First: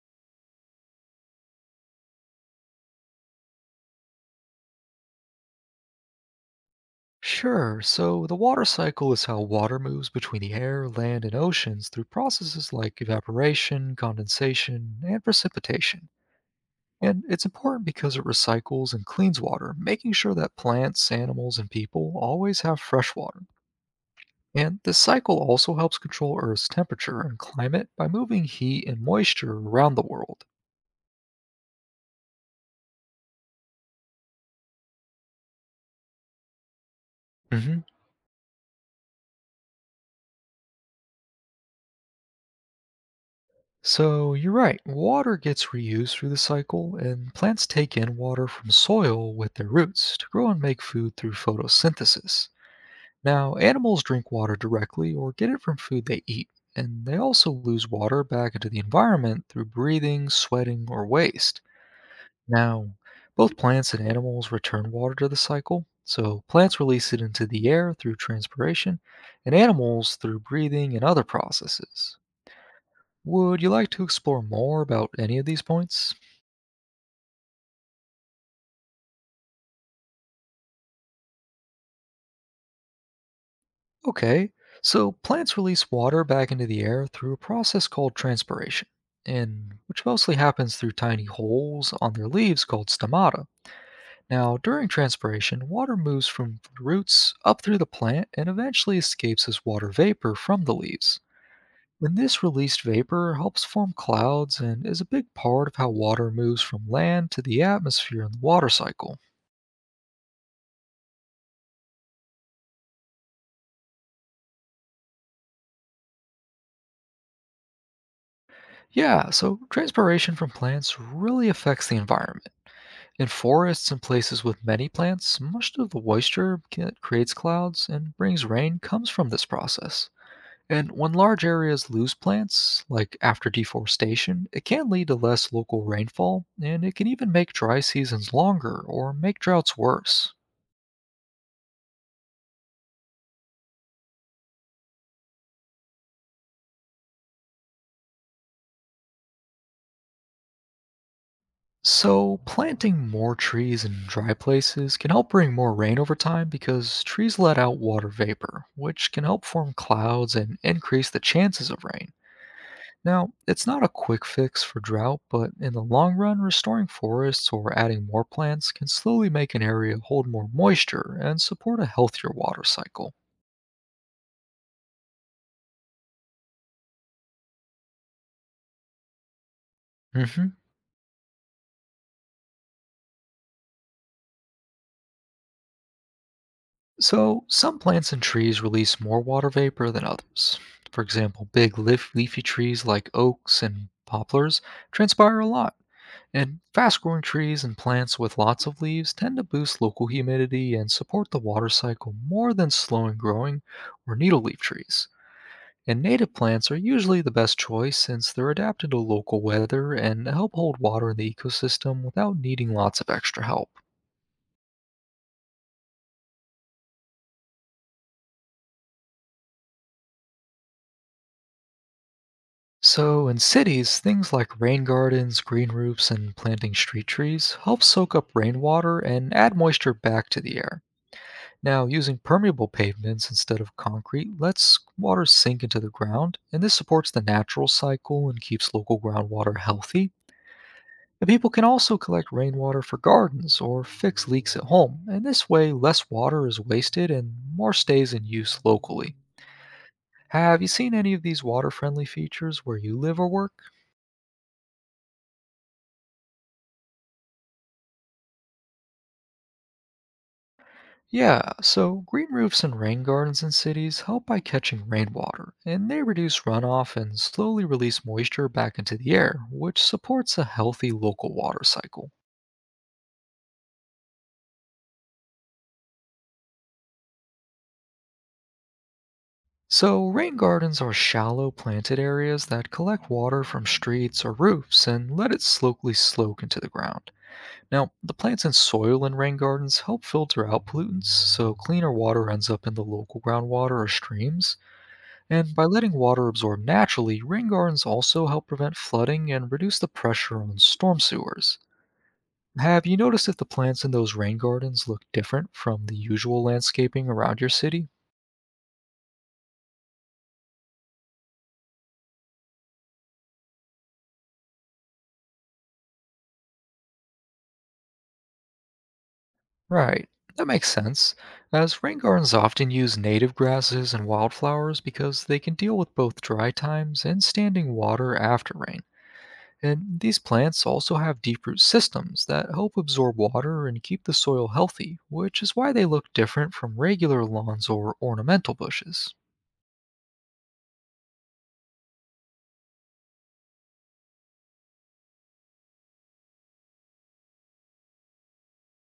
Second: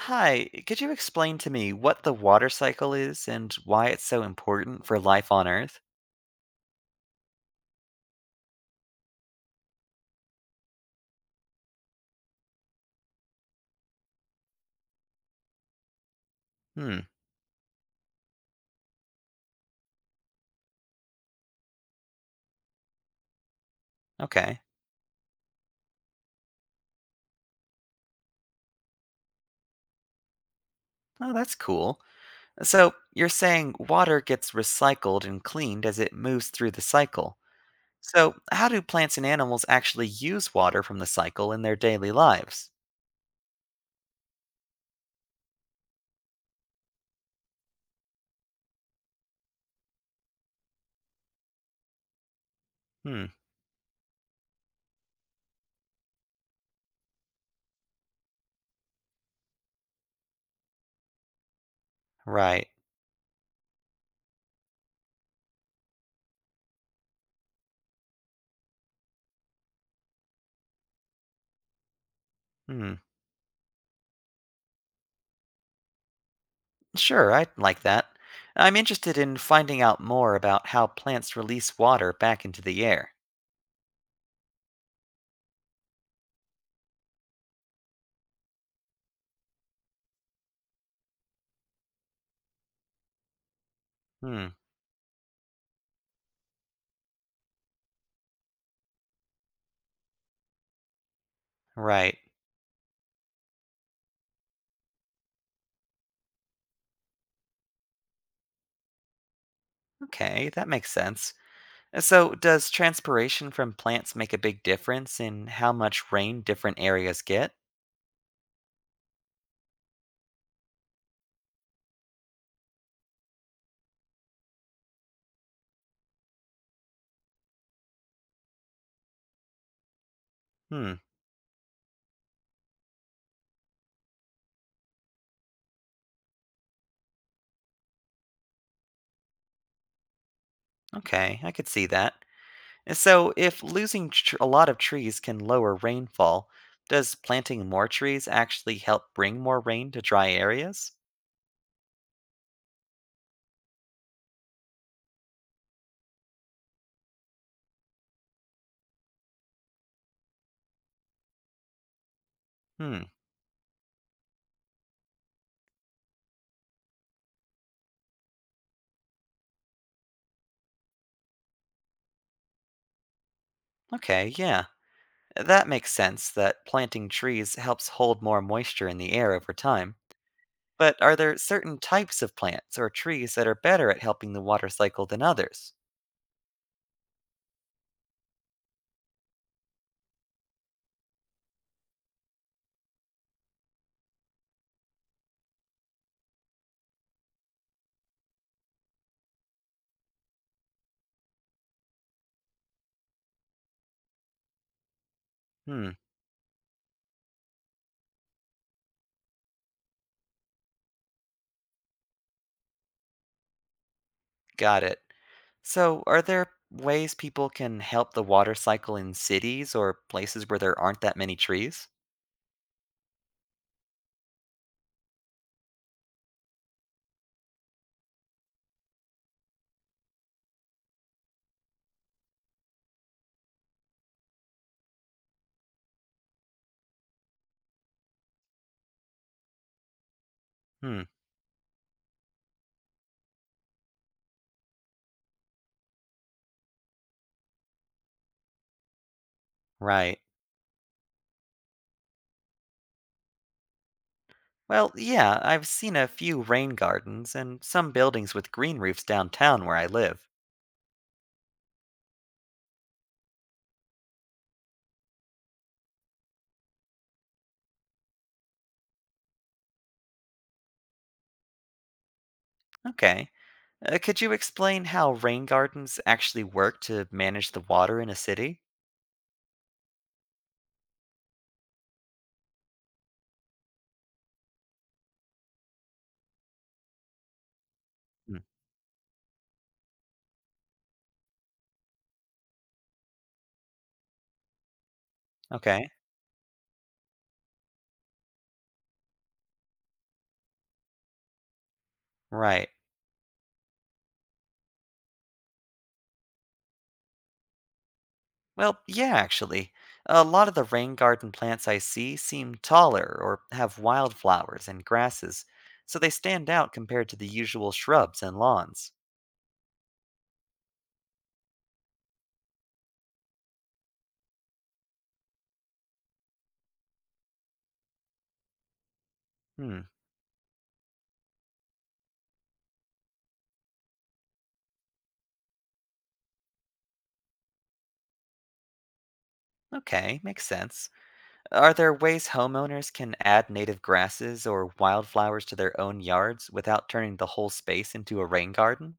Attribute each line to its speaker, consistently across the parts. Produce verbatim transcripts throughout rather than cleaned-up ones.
Speaker 1: Hi, could you explain to me what the water cycle is and why it's so important for life on Earth?
Speaker 2: Sure, so the water cycle is how water moves between the air, land, and oceans through processes like evaporation, condensation, and precipitation.
Speaker 1: Hmm,
Speaker 2: And it's important because it recycles and cleans water, making sure that plants, animals, and people always have fresh water.
Speaker 1: okay.
Speaker 2: And this cycle also helps control Earth's temperature and climate by moving heat and moisture around the world.
Speaker 1: Oh, that's cool. So, you're saying water gets recycled and cleaned as it moves through the cycle.
Speaker 2: Mhm.
Speaker 1: So, how do plants and animals actually use water from the cycle in their daily lives?
Speaker 2: So you're right. Water gets reused through the cycle, and plants take in water from soil with their roots to grow and make food through photosynthesis.
Speaker 1: Hmm,
Speaker 2: Now, animals drink water directly or get it from food they eat, and they also lose water back into the environment through breathing, sweating, or waste.
Speaker 1: right.
Speaker 2: Now, both plants and animals return water to the cycle. So, plants release it into the air through transpiration, and animals through breathing and other processes.
Speaker 1: Hmm,
Speaker 2: Would you like to explore more about any of these points?
Speaker 1: sure, I'd like that. I'm interested in finding out more about how plants release water back into the air.
Speaker 2: Okay, so plants release water back into the air through a process called transpiration, and which mostly happens through tiny holes on their leaves called stomata.
Speaker 1: Hmm,
Speaker 2: Now, during transpiration, water moves from the roots up through the plant and eventually escapes as water vapor from the leaves.
Speaker 1: right.
Speaker 2: And this released vapor helps form clouds and is a big part of how water moves from land to the atmosphere in the water cycle.
Speaker 1: Okay, that makes sense. Uh, So, does transpiration from plants make a big difference in how much rain different areas get?
Speaker 2: Yeah, so transpiration from plants really affects the environment. In forests and places with many plants, much of the moisture that creates clouds and brings rain comes from this process. And
Speaker 1: Hmm,
Speaker 2: when large areas lose plants, like after deforestation, it can lead to less local rainfall, and it can even make dry seasons longer or make droughts worse.
Speaker 1: okay, I could see that. And so, if losing tr- a lot of trees can lower rainfall, does planting more trees actually help bring more rain to dry areas?
Speaker 2: So, planting more trees in dry places can help bring more rain over time because trees let out water vapor, which can help form clouds and increase the chances of rain.
Speaker 1: Hmm,
Speaker 2: Now, it's not a quick fix for drought, but in the long run, restoring forests or adding more plants can slowly make an area hold more moisture and support a healthier water cycle.
Speaker 1: okay, yeah. uh, That makes sense that planting trees helps hold more moisture in the air over time.
Speaker 2: Hmm.
Speaker 1: But are there certain types of plants or trees that are better at helping the water cycle than others?
Speaker 2: So, some plants and trees release more water vapor than others. For example, big leaf- leafy trees like oaks and poplars transpire a lot, and fast growing trees and plants with lots of leaves tend to boost local humidity and support the water cycle more than slow and growing or needle leaf trees.
Speaker 1: Hmm,
Speaker 2: And native plants are usually the best choice since they're adapted to local weather and help hold water in the ecosystem without needing lots of extra help.
Speaker 1: got it. So, are there ways people can help the water cycle in cities or places where there aren't that many trees?
Speaker 2: So, in cities, things like rain gardens, green roofs, and planting street trees help soak up rainwater and add moisture back to the air. Now, using permeable pavements instead of concrete lets water sink into the ground, and this supports the natural cycle and keeps local groundwater healthy.
Speaker 1: Hmm,
Speaker 2: And people can also collect rainwater for gardens or fix leaks at home, and this way, less water is wasted and more stays in use locally.
Speaker 1: right.
Speaker 2: Have you seen any of these water friendly features where you live or work?
Speaker 1: Well, yeah, I've seen a few rain gardens and some buildings with green roofs downtown where I live.
Speaker 2: Yeah, so green roofs and rain gardens in cities help by catching rainwater, and they reduce runoff and slowly release moisture back into the air, which supports a healthy local water cycle.
Speaker 1: Okay. Uh, could you explain how rain gardens actually work to manage the water in a city?
Speaker 2: So, rain gardens are shallow planted areas that collect water from streets or roofs and let it slowly soak into the ground. Now, the
Speaker 1: Hmm,
Speaker 2: plants and soil in rain gardens help filter out pollutants, so cleaner water ends up in the local groundwater or streams, and by
Speaker 1: okay,
Speaker 2: letting water absorb naturally, rain gardens also help prevent flooding and reduce the pressure on storm sewers.
Speaker 1: right.
Speaker 2: Have you noticed if the plants in those rain gardens look different from the usual landscaping around your city?
Speaker 1: Well, yeah, actually, a lot of the rain garden plants I see seem taller or have wildflowers and grasses, so they stand out compared to the usual shrubs and lawns.
Speaker 2: Right, that makes sense, as rain gardens often use native grasses and wildflowers because they can deal with both dry times and standing water after rain.
Speaker 1: Hmm,
Speaker 2: And these plants also have deep root systems that help absorb water and keep the soil healthy, which is why they look different from regular lawns or ornamental bushes.
Speaker 1: okay, makes sense. Are there ways homeowners can add native grasses or wildflowers to their own yards without turning the whole space into a rain garden?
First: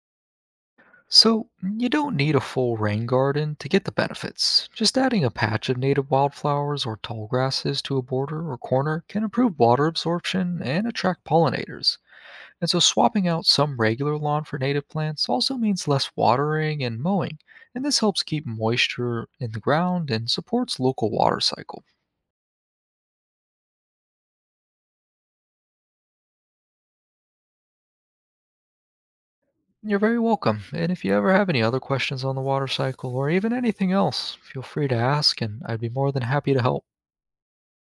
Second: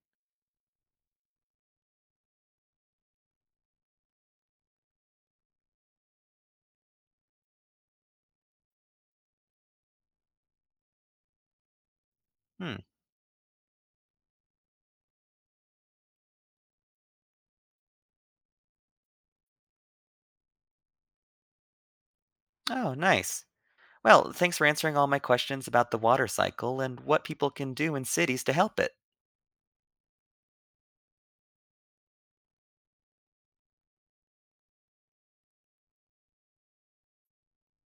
Speaker 2: So, you don't need a full rain garden to get the benefits. Just adding a patch of native wildflowers or tall grasses to a border or corner can improve water absorption and attract pollinators. And
Speaker 1: Hmm,
Speaker 2: so swapping out some regular lawn for native plants also means less watering and mowing, and this helps keep moisture in the ground and supports local water cycle.
Speaker 1: oh, nice. Well, thanks for answering all my questions about the water cycle and what people can do in cities to help it.
Speaker 2: You're very welcome. And if you ever have any other questions on the water cycle or even anything else, feel free to ask and I'd be more than happy to help.